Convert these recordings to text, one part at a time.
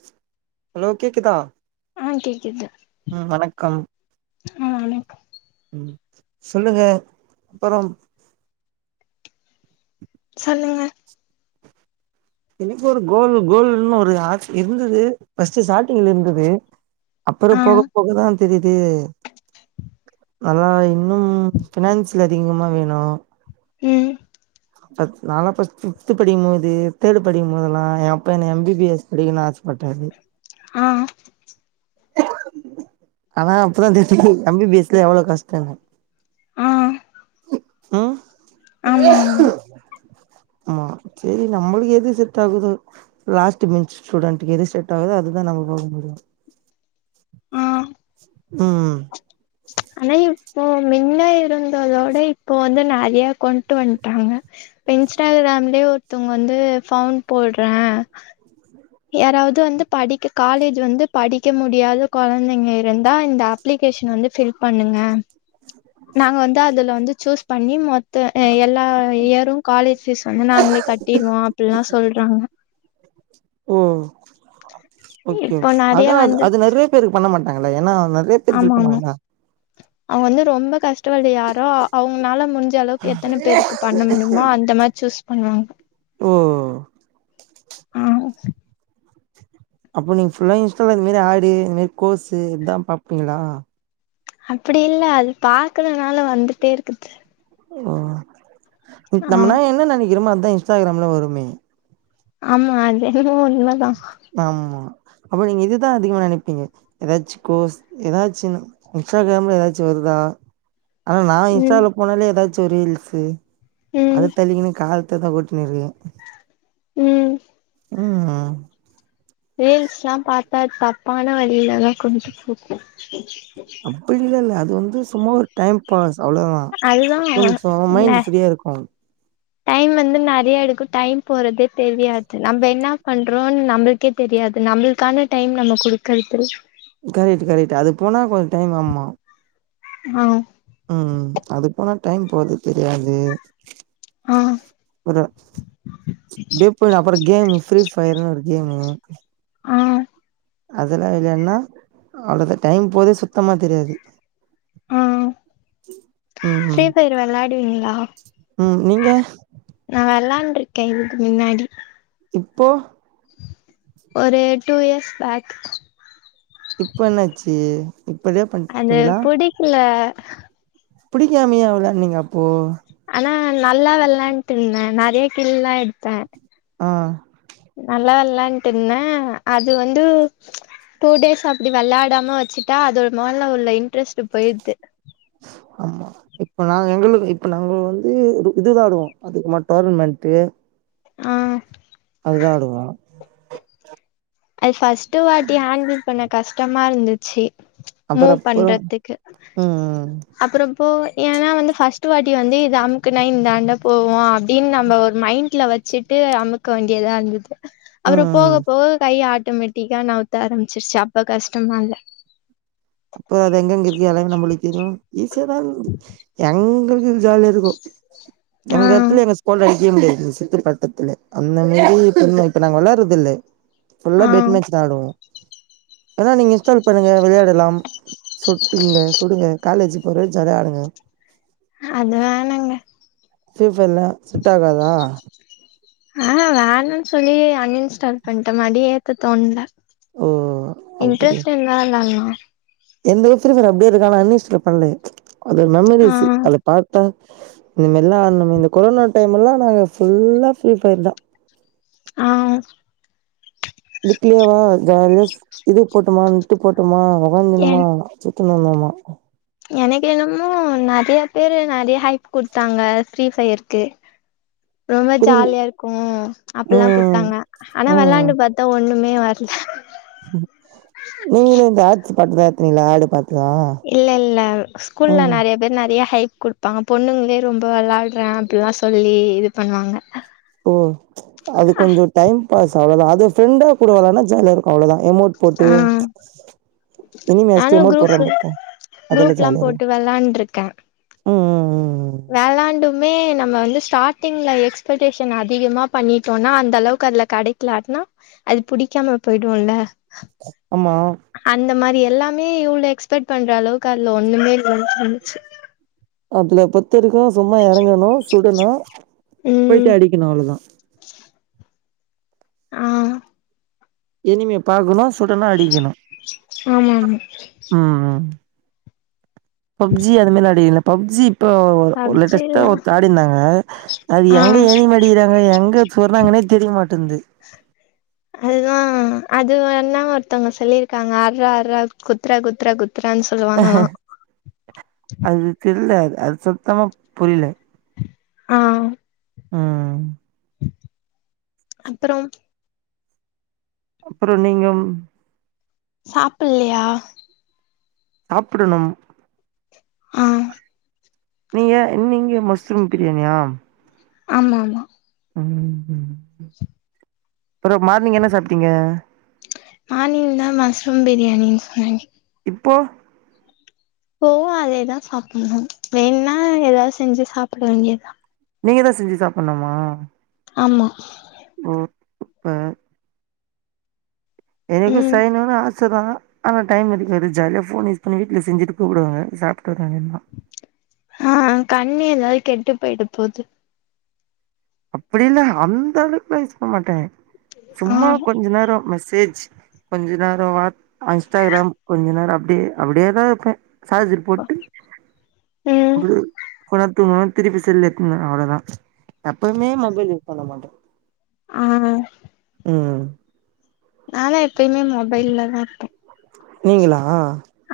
ம்ச் ஹலோ கேக்குதா ஆ கேக்குது உம் வணக்கம் ஆ வணக்கம் ம் சொல்லுங்க அப்புறோ சொல்லுங்க என்னைக்கு ஒரு கோல் கோல்ன்னு ஒரு ஆச இருந்தது ஃபஸ்ட்டு ஸ்ட்டாடிங்ல இருந்தது அப்பறோ ஆ போக போகதா தெரியுது அதெல்லா இன்னும் பினான்சு து அதிகமா வேணு ம் ப நால்லா ஃபஸ்ட்டு ஃவ்து படிக்கும்போது தேர்டு படிக்கும்போதல்லா எங்க அப்பா என்ன எம் பி பி எஸ் படிக்கினு ஆசப்பட்டாரு ஆ ஆனா அப்பதா தெரிஞ்சிச்சு எம் பி பி எஸ் நா எவ்ளோ கஷ்டோனு ஆ உம் ஆமா ஆமா ம் சேரி நம்மளுக்கு எது செட் ஆகுதோ லாஸ்ட்டு பென்ச் ஸ்ட்டூடண்டுக்கு எது செட் ஆவுதோ அது தான் நம்மபோட முடியும் ஆ அ அ ஆனா இப்போ மின்ன இருந்ததோட இப்போ வந்து நெறையா கொண்ட்டு வன்ட்டாங்க இப்ப இன்ஸ்டாகிராம்லயே ஒருத்தவுங்க வந்து ஃபவுன்ப் போடுற யாராவது வந்து படிக்க காலேஜ் வந்து படிக்க முடியாத கொழந்தைங்க இருந்தா இந்த ஆப் அப்ளிகேஷன் வந்து ஃபில் பண்ணுங்க நாங்க வந்து அதுல வந்து சூஸ் பண்ணி மொத்த எல்லா இயரும் காலேஜ் ஃபீஸ் வந்து நாங்களே கட்டிடுவோம் அப்டிலாம் சொல்றாங்க ஓ ஓகே ஓகே இப்போ நெறைய அதான் வந்து அது நறைய பேருக்கு பண்ண மாட்டாங்கள ஏன்னா வ ஆமா ஆமா அவக்ன் வந்து ரொம்ப கஷ்ட டபட்டுவி யாரோ அவங்கனால முடிஞ்ச அளவுக்கு எத்தனை பேருக்கு பண்ண முடியுமோ அந்த மாரி சூஸ் பண்ணுவாங்க ஓ ஆமா அப்ப நீங்க ஃபுல்லா இன்ஸ்டால இதுமேறி ஆடு இதுமேறி கோர்ஸ்சு இத்தான் பாப்பீங்களா அப்டில்ல அது பாக்குலனாலும் வந்துட்டே இருக்குது ஓ ஆ நம்மனா என்னா நெனைக்கிறோமோ அதா இன்ஸ்டாகிராம்ல வருமே ஆமா அது என்னமோ உண்மதா ஆமா அப்போ நீங்க இதுதான் அதிகமா நெனப்பீங்க எதாச்சு கோஸ் எதாச்சு இன்ஸ்ட்டாகிராம்ல எதாச்சு வருதா ஆனா நா இன்ஸ்டா ம் உள்ள போனாலே எதாச்சும் ரீல்சு ம் அத தள்ளிக்கினு காலத்த தா ஓட்டினு இருக்க ம் ம் அ ரீல்ஸ்ல்லா பாத்தா தப்பான வழியிலதா கொண்டு போகும் அப்டிலா இல்ல அது வந்து சும்மா ஒரு டைம் பாஸ் அவ்ளோதான் அதுதா கொஞ்சம் ந மைண்ட் ஃப்ரீயா இருக்கும் டைம் வந்து நறியா இருக்கு டைம் போறதே தெரியாது நம்ப என்னா பண்றோன்னு நமக்கே தெரியாது நம்புளுக்கான டைம் நம்ம குடுக்கறதுல்ல கரெக்ட் கரெக்ட் அது போனா கொஞ்சம் டைம் ஆமா ஆ ம் ம் அது போனா டைம் போறதே தெரியாது ஆ ஒரு டீப்புள் அப்பறம் கேமு ஃப்ரீ ஃபயர்னு ஒரு கேமு ஆ அதல்லா இல்லன்னா அவ்ளோத்தா டைம் போறதே சுத்தமா தெரியாது ஆ ம் ஃப்ரீ ம் ஃபயர் வெளாடுவீங்களா ம் நீங்க நா வெளாண்டுறுக்கே இதுக்கு மின்னாடி இப்போ ஒரு டூ இயர்ஸ் பேக் இப்ப என்னாச்சு இப்படியே அது பண்ட்டீங்களா புடிக்கல புடிக்காமியா விளயான்டீங்க அப்போ ஆனா நல்லா வெலலான்ட்டு இருந்தேன் நறைய கீழ்ல்லாம் எடுத்தேன் ஆ நல்லா விளான்ட்டு இருந்தேன் அது வந்து டூ டேஸ் அப்டி வெளாடாம வச்சுட்டா அதோட முதல்ல உள்ள இன்ட்ரெஸ்ட் போயிடுது ஆமா இப்போ நாங்க எங்களுக்கு இப்போ நாங்க வந்து இதுதா ஆடுவோ அதுக்கு டோர்னமெண்ட்டு ஆ அதுதான் ஆடுவோ நாங்க அது ஃபர்ஸ்ட்டு வாட்டி ஹேண்டில் பண்ண கஷ்டமா இருந்துச்சு மூ அப்புற அப்புற பண்றதுக்கு ம் ம் அப்புறப்போ ஏன்னா வந்து ஃபஸ்ட் வாட்டி வந்து இது அமுக்குனா இந்தாண்டா போவோ அப்டின்னு நம்ம ஒரு மைண்ட்ல வச் ச்சிட்டு அமுக்க வேண்டியதா இருந்தது அப்புற ம் போக ம். போக கைய ஆட்டோமேட்டிக்கா நகத்த ஆரம்பிச்சிருச்சு அப்ப கஷ்டமா இல்ல அப்பற அது எங்கங்க இருக்கு எல்லாமே நம்மளுக்கு தெரியு ஈசியா தா இருந்தது எங்குளுக்கு இது ஜாலியா இருக்கு ஆ எங்க இடத்துல எங்க ஸ்கோல் அடி முடியே முடியாது ரிசெத்து பத்தத்துல அந்தமேறி ரன்னு இப்ப நாங்க விளாட்றது இல்ல ஃபுல்லா ஆ பெட்மேச்தா ஆடுவோ அதா நீங்க இன்ஸ்டால் பண்ணுங்க விளையாடுலாம் சொட்டுங்க சுடுங்க காலேஜ் போற வரை ஜாலியா ஆடுங்க அது வேணாங்க ஃபி ஃபைர்லா செட் ஆகாதா ஆ வேணான் சொல்லி அன்இன்ஸ்டால் பண்ணிட்ட மறுடி ஏத்த தோண்ல ஓ அப்டியா இன்ட்ரஸ்ட் இருந்தா விளாடுலா எந்த ஃபீரி ஃபையர் அப்டியே இருக்கு ஆனா அன் இன்ஸ்டால் பண்ல அது ஒரு ஆ மெமரிஸ்சு அதுல பார்த்தா இந்த மாரிலா ஆன்னோமே இந்த கொரோனா டைம் எல்லா நாங்க ஃபுல்லா ஃப்ரீ ஃபயர் தா ஆ விட்லியு ஜாலியா இது போட்டமா நெட்டு போட்டமா உகந்துனுமா என் சிட்டுனோன்னமா எனக்கு என்னமோ நெறைய பேரு நெறையா ஹைப் குடுத்தாங்க ஃப்ரீ ஃபயருக்கு ரொம்ப புரில ஜாலியா இருக்கு அப்பல்லா ம் குடுத்தாங்க ஆனா ம் விளாண்டு பாத் தா ஒன்னுமே வர்ல நீங்களு இந்த ஆட்ஸ் பாத்துதா இருக்கீங்ளா ஆடு பாத் இல்ல இல்ல ஸ்கூல்ல நறைய பேரு நறைய ஹைப் குடுப்பாங்க பொண்ணுங்களே ரொம்ப விளாடுற அப்டிலா சொல்லி இது பண்ணுவாங்க ஓ அது கொஞ்சோ டைம் பாஸ் அவ்ளோதா அது ஃப்ரெண்டா கூட விளயான்டா ஜாலி இரு அவ்ளோதா எமௌட் போட்டு ஆ இனிமே நானு ஸ்டிமோட் போட்ற குரூப்பு பார்த்தா அதெல்லா குரூப்லா ஜாலியா இருக்கு போட்டு வெளாண்ட்ருக்கே ம் ம் ம் ம் மட்டுமே நம்ம வந்து ஸ்டார்ட்டிங்ல எக்ஸ்பெக்டேஷன் அதிகமா பண்ணிட்டோனா அந்த அளவுக்கு அதுல கெடைக்கலனா அது புடிக்காம போய்டோல ஆமா அந்த மாரி எல்லாமே இவ்ளோ எக்ஸ்பெக்ட் பண்ற அளவுக்கு அதுல ஒண்ணுமே இல்லனு இருந்துச்சு அதுல பத்து இருக்கு சும்மா இறங்கணு சுடணு ம் போயி்ட்டு அடிக்கணு அவ்ளோதா ஆ இனிமே பாக்கணு சுடனு அடிக்கணு ஆமா ஆமா ம் ம் பப்ஜி அது மாறி வெளாடி இல்ல பப்ஜி இப்ப ஒரு லேட்டஸ்டா பப்ஜில்லா ஒருதர் ஆடி இருந்தாங்க அது ஆ எங்க ஏனிம் அடிக்கிறாங்க எங்க சுடுறாகன்னே தெரியமாட்டேங்கிது அதுதா அது வேணா ஒருத்தங்க சொல்லிருக்காங்க அர்ரா அர்ரா குத்துரா குத்துரா குத் அது திருந்தாது அது சுத்தமா புரில ஆ ம் அப்பறம் அப்பறோ நீங்கம் சாப்ல்லையா சாப்டணும் ஆ நீங்க நீங்க மஷ்ரூம் பிரியாணியா ஆமா ஆமா ம் ம் அப்பறோ மார்னிங் என்ன சாப்ட்டீங்க மார்னிங் தா மஸ்ரூம் பிரியாணின்னு சொன்னனே இப்போ இப்பவு அதேதா சாப்டணு வேணுன்னா ஏதாவது செஞ்சி சாப்ட வேண்டியதா நீங்கதா செஞ்சி சாப்டணுமா ஆமா ஓ சூப்பர் எனக்கு ம் செய்யனுன்னு ஆ சதா ஆனா டைம் இருக்காது ஜாலியா ஃபோன் யூஸ் பண்ணி வீட்ல செஞ்சிட்டு கூப்டுவாங்க சாப்ட்டு வர்ற வேண்டியதா ஆ கண்ணு ஏதாவது கெட்டு போயிட போது அப்டில்ல அந்த அளவுக்கெல்லா யூஸ் பண்ண மாட்டே ஆ சும்மா கொஞ்ச நேரோ மெசேஜ் கொஞ்ச நேரோ வா இன்ஸ்டாகிராம் கொஞ்ச நேரோ அப்டியே அப்டியேதா இருப்பே சர்ஜர் போட்டு ம் அப்டி கொஞ்ச நேரோ தூங்குவே திருப்பி செல்ல எத்துன்னுவே அவ்வளதா எப்பயுமே மொபைல் யூஸ் பண்ண மாட்டே ஆ ம் நால்லா எப்பயுமே மொபைல்லதா இருப்பே நீங்களா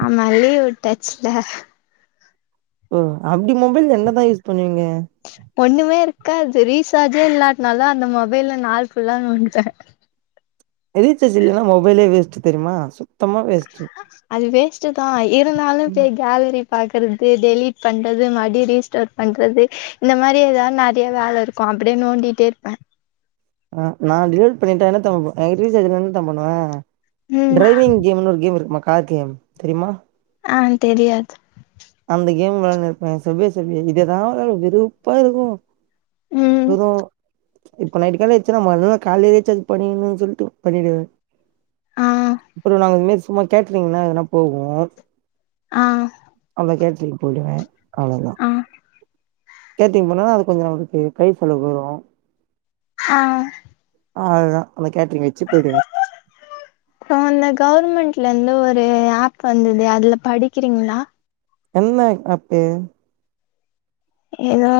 ஆமா லீவு விட்டாச்சில்ல ஓ அப்டி மொபைல்ல என்னதா யூஸ் பண்ணுவீங்க ஒண்ணுமே இருக்காது ரீசார்ஜே இல்லாட்டனாலாதா அந்த மொபைல்ல நாள் ஃபுல்லா நோண்டுவே ரிச்சார்ஜ் இல்லன்னா மொபைலே வேஸ்ட் தெரியுமா சுத்தமா வேஸ்ட்டு அது வேஸ்ட் தா இருந்தாலு கேலரி பாக்கறது டெலீட் பண்றது மறுபடியு ரீஸ்டார்ட் பண்றது இந்த மாரி ஏதாவது நெறையா வேல இருக் கு அப்டியே நோண்டிட்டே இருப்பே ஆ நா டெலிட் பண்ணிட்டா என்ன தெரியுமா பண் எனக்கு ரீச்சார்ஜ் இல்லன்னா என்ன தெரியுமா பண்ணுவே ம் டிரைவிங் கேம்ன்னு ஒரு கேம் இருக்குமா கார் கேம் தெரியுமா ஆஹா தெரியாது அந்த கேம் வெளாடின்னு இருப்பே செபியா செபியா இதேதா வெறுப்பா இருக்கு ம் எது இப்ப நைட்டு காலியச்சின்னா மறுநாள் கால்லயே ரீச்சார்ஜ் பண்ணிறனுன்னு சொல்ட்டு பண்ணிடுவே ஆ அப்பறோ நாங்க இது மாறி சும்மா கேட்டறீங்கன்னா எதுனா போவோ ஆ அவ்ள கேட்டரிங் போய்டுவ அவ்ளதா ஆ கேட்டரிங் போனா அது கொஞ்சோ நமக்கு கை செலவுக்கு வரு ஹா அவ்ளதா அந்த கேட்டரிங் வச்சு போய்டுவ அப்போ அந்த கவர்மெண்ட்லருந்து ஒரு ஆப் வந்தது அதில படிக்கிறீங்ளா என்ன தப்பு எதோ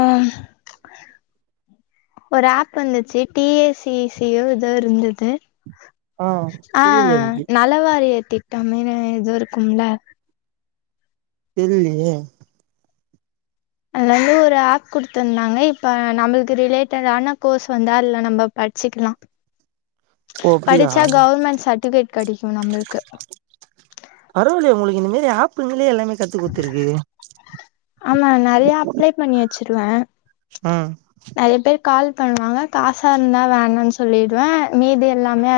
ஒரு ஆப் வந்துச்சு டி எ சிசி யு எதோ இருந்துது ஆ ஆ தெரில எனக்கு நல்லவாரிய திட்டமினு இதுவு இருக்கும்ல தெரிலயே அதுல வந்து ஒரு ஆப் குடுத்துருந்தாங்க இப்ப நம்மளுக்கு ரிலேட்டடான கோர்ஸ் வந்தா அதுல நம்ப படிச்க்கலா ஓ அப்டியா படிச்சா கவர்மெண்ட் சர்டிபிகேட் கெடைக்கு நம்மளுக்கு பரவால்லையே உங்களுக்கு இந்த மாரி ஆப்ங்களே எல்லாமே கத்து குடுத்துருக்கு ஆமா நெறய அப்ளை பண்ணி வச்சிருவ ம் நெறய பேர் கால் பண்ணுவாங்க காசா இருந்தா வேனான் சொல்லிடுவ மீதி எல்லாமே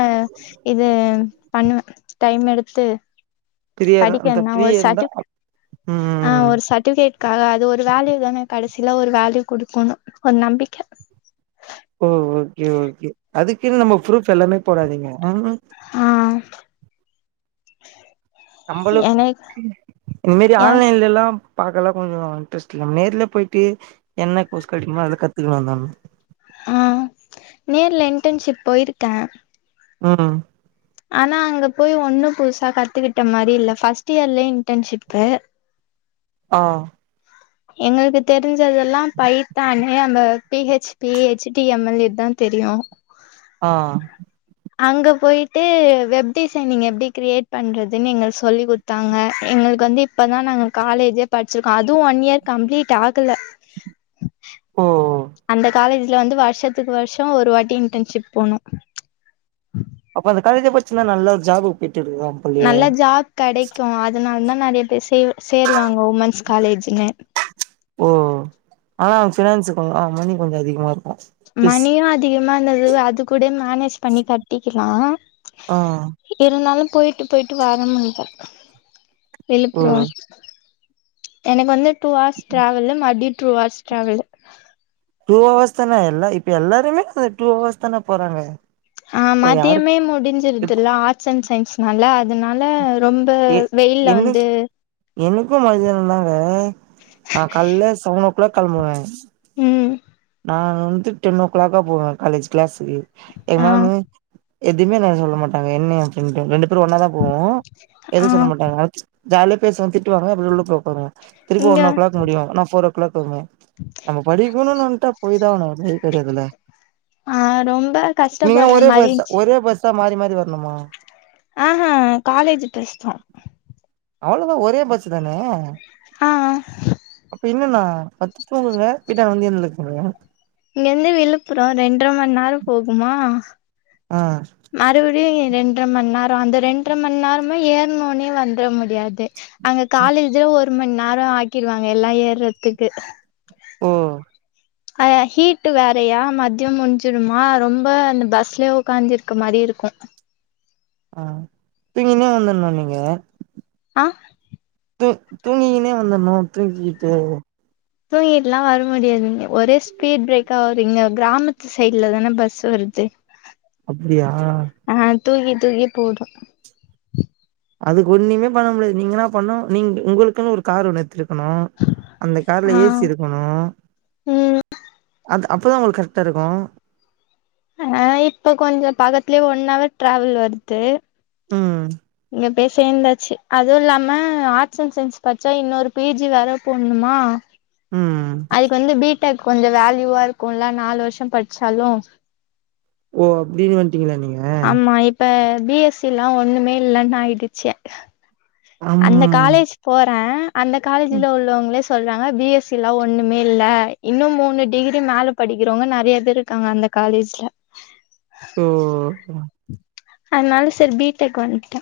இது பண்ணுவ டைம் எடுத்து ஃப்ரீயா படிப்பு அந்த வேணுமா ஒரு ஃப்ரீயா சட்டு இருந்தா ஆ ம் ஒரு சட் டிபிகேட்காக அது ஒரு வேல்யூ தான கடைசில ஒரு வேல்யூ குடுக்குணு ஒரு நம்பிக்க ஓ ஓகே ஓகே அதுக்குன்னு நம்ம ஃப்ரூப் எல்லாமே போடாதீங்க ஆ எனக்கு நம்மளுக்கு இந்தமாரி ஏ ஆன்லைன்லல்லா பாக்கலா கொஞ்சோ இன்ட்ரஸ்ட் இல்ல நேர்ல போய்ட்டு என்ன கோஸ் கெடைக்குமோ அத கத்துக்குனு வந்துட்னு ஆ நேர்ல இன்டர்ன்ஷிப் போய்ருக்க ம் ஆனா அங்க போய் ஒண்ணு புதுசா கத்துக்கிட்ட மாரி இல்ல ஃபர்ஸ்ட் இயர்லயே இன்டர்ன்ஷிப்பு ஆ எங்களுக்கு தெரிஞ்சதெல்லா பைத்தானு அந்த P H P H T M L ஏ தா தெரியு ஆ அங்க போய்ட்டு வெப் டிசைனிங் எப்டி கிரியேட் பண்றதுன் எங்கள்க்கு சொல்லி குடுத் தாங்க எங்களுக்கு வந்து இப்பதா நாங்கள் காலேஜே படிச்சிருக்கோ அதுவு ஒன் இயர் கம்ப்ளீட் ஆகல ஓ அந்த காலேஜ்ல வந்து வருஷத்துக்கு வருஷ ஒரு வாட்டி இன்டர்ன்ஷிப் போணு அப்ப அந்த காலேஜ்ல படிச்சிருந்தா நல்ல ஜாப்க்கு போய்ட்டு இருக்கலாம் நல்ல ஜாப் கெடைக்கு அதனாலதா நெறய பேர் சே சேருவாங்க உமன்ஸ் காலேஜ்ல ஓ ஆனா அங்க பினான்ஸ் மணி கொஞ்சோ அதிகமா இருக்கு ஃபீஸ் மணியு அதிகமா இருந்தது அது கூட மேனேஜ் பண்ணி கட்டிக்கலா ம் இருந்தாலு போய்ட்டு போய்ட்டு வர முடியல ஓ விழுப்புற எனக்கு வந்து டூ ஹர்ஸ் டிராவல்லு மதிய two hours travel two hours தான எல்லா இப்ப எல்லாருமே அந்த டூ ஹவர்ஸ் தான போறாங்க ஆ இப்ப யாருக்கு மதியமே முடிஞ்சிருதுல்ல ஆர்ட்ஸ் அண்ட் சயின்ஸ்னால அதனால ரொம்ப எ வெயில்ல எனக் வந்து எனக்கு மதியம் தாங்க நா கால்ல செவன் ஓ கிளாக் கெளம்புவ ம் நாங்க வந்து டென்னோ கிளாக்கா போவே காலேஜ் கிளாஸ்க்கு எ ஆ மேமு எதுமே என்ன சொல்ல மாட்டாங்க என்ன அப்டின்ட்டு ரெண்டு பேரு ஒன்னாதா போவோ எதூ ஆ சொல்லமாட்டாங்க ஜாலியே பேஸ்வ திட்டுவாங்க அப்டி உள்ள போய் உக்காருவோ திருபு இங்க ஒன்னோ கிளாக் முடியு ஆனா ஃபோரோகிளாக் போதுமே நம்மோ படிக்குணுனுன் ட்டா போய்தா ஆகுணு நீ கெடையாதுல ஆ ரொம்ப நீங்குளா கஷ்டப்படுற ஒரே மாரி பஸ்ஸா இருந்துச்சு ஒரே பஸ் தா மாரி மாரி வர்ணுமா ஆ ஹ காலேஜு பஸ்தா அவ்ளதா ஒரே பஸ்ஸு தானே ஆ இப்ப என்னனா பட்த்து தூங்குங்க கிட்ட வந்து எழுப்புங்க இங்கிர்ந்து விழுப்புரோ ரெண்ட்ர மண் நேரோ போகுமா ஆ மறுபுடியு ரெண்ட்ர மண்நேரோ அந்த ரெண்ட்ர மண்நேரமு ஏற்னோனே வந்துர முடியாது அங்க காலேஜே ஒரு மண்நேரோ ஆக்கிருவாங்க எல்லா ஏர்றதுக்கு ஓ கொஞ்சோ ஹீட்டு் வேறையா மத்யோ முன்ச்சுருமா ரொம்ப அந்த பஸ்லே உக்காந்திருக்க மாரி இருக்கு அ தூங்கின்னே வந்துர்ணு நீங்க ஆ தூ தூங்கிகினே வந்துர்ணு தூங்கிகிட்டு தூங்கிட்டுலா வர முடியாதுங்க ஒரே ஸ்பீட் பிரேக்காக வரு இங்க கிராமத்து சைடுல தான பஸ்ஸூ வருது அப்டியா ஆ தூக்கி தூக்கி போடு அதுக்கு ஒன்னிமே பண்ண முடியாது நீங்கனா பண்ணு நீங் உங்குளுக்குனு ஒரு கார் ஒன்னு எட்த்துடு குணு அந்த கார்ல ஆ ஏசி இருக்கணு ம் அத அப்போதா உங்குளுக் கருட்டா இருக்கு அனால இப்ப கொஞ்சோ பக்கத்லே ஒன்னவர் ட்ராவல் வர்து ம் இங்க பேய் சேந்தாச்சு அதூ இல்லாம ஆர்ட்ஸ் அண்ட் சய்ன்ஸ் பட்ச்சா இன்னொரு பி ஜி வேற போட்ணுமா ம் அதுக்கு வந்து பி டெக் கொஞ்சோ வேல்யூவா இருக்குல நாலு வர்ஷோ பட்ச்சாலு ஓ அப்டினு வன்ட்டீங்குளா நீங்க இப்ப பி எஸ் சி லா ஒன்னுமே இல்லன் ஆய்டுச்சே அம் அந்த காலேஜ் போறே அந்த காலேஜ்ல உள்ளவ்ங்ளேஸ் சொல்றாங்க பி எஸ் சி லா ஒன்னுமே இல்ல இன்னு மூணு டிகிரி மேல படிக்கிறவ்ங்க நெறைய பேர் இருக்காங்க அந்த காலேஜ்ல ஓ ம் அதுனால செரி பி டெக் வன்ட்ட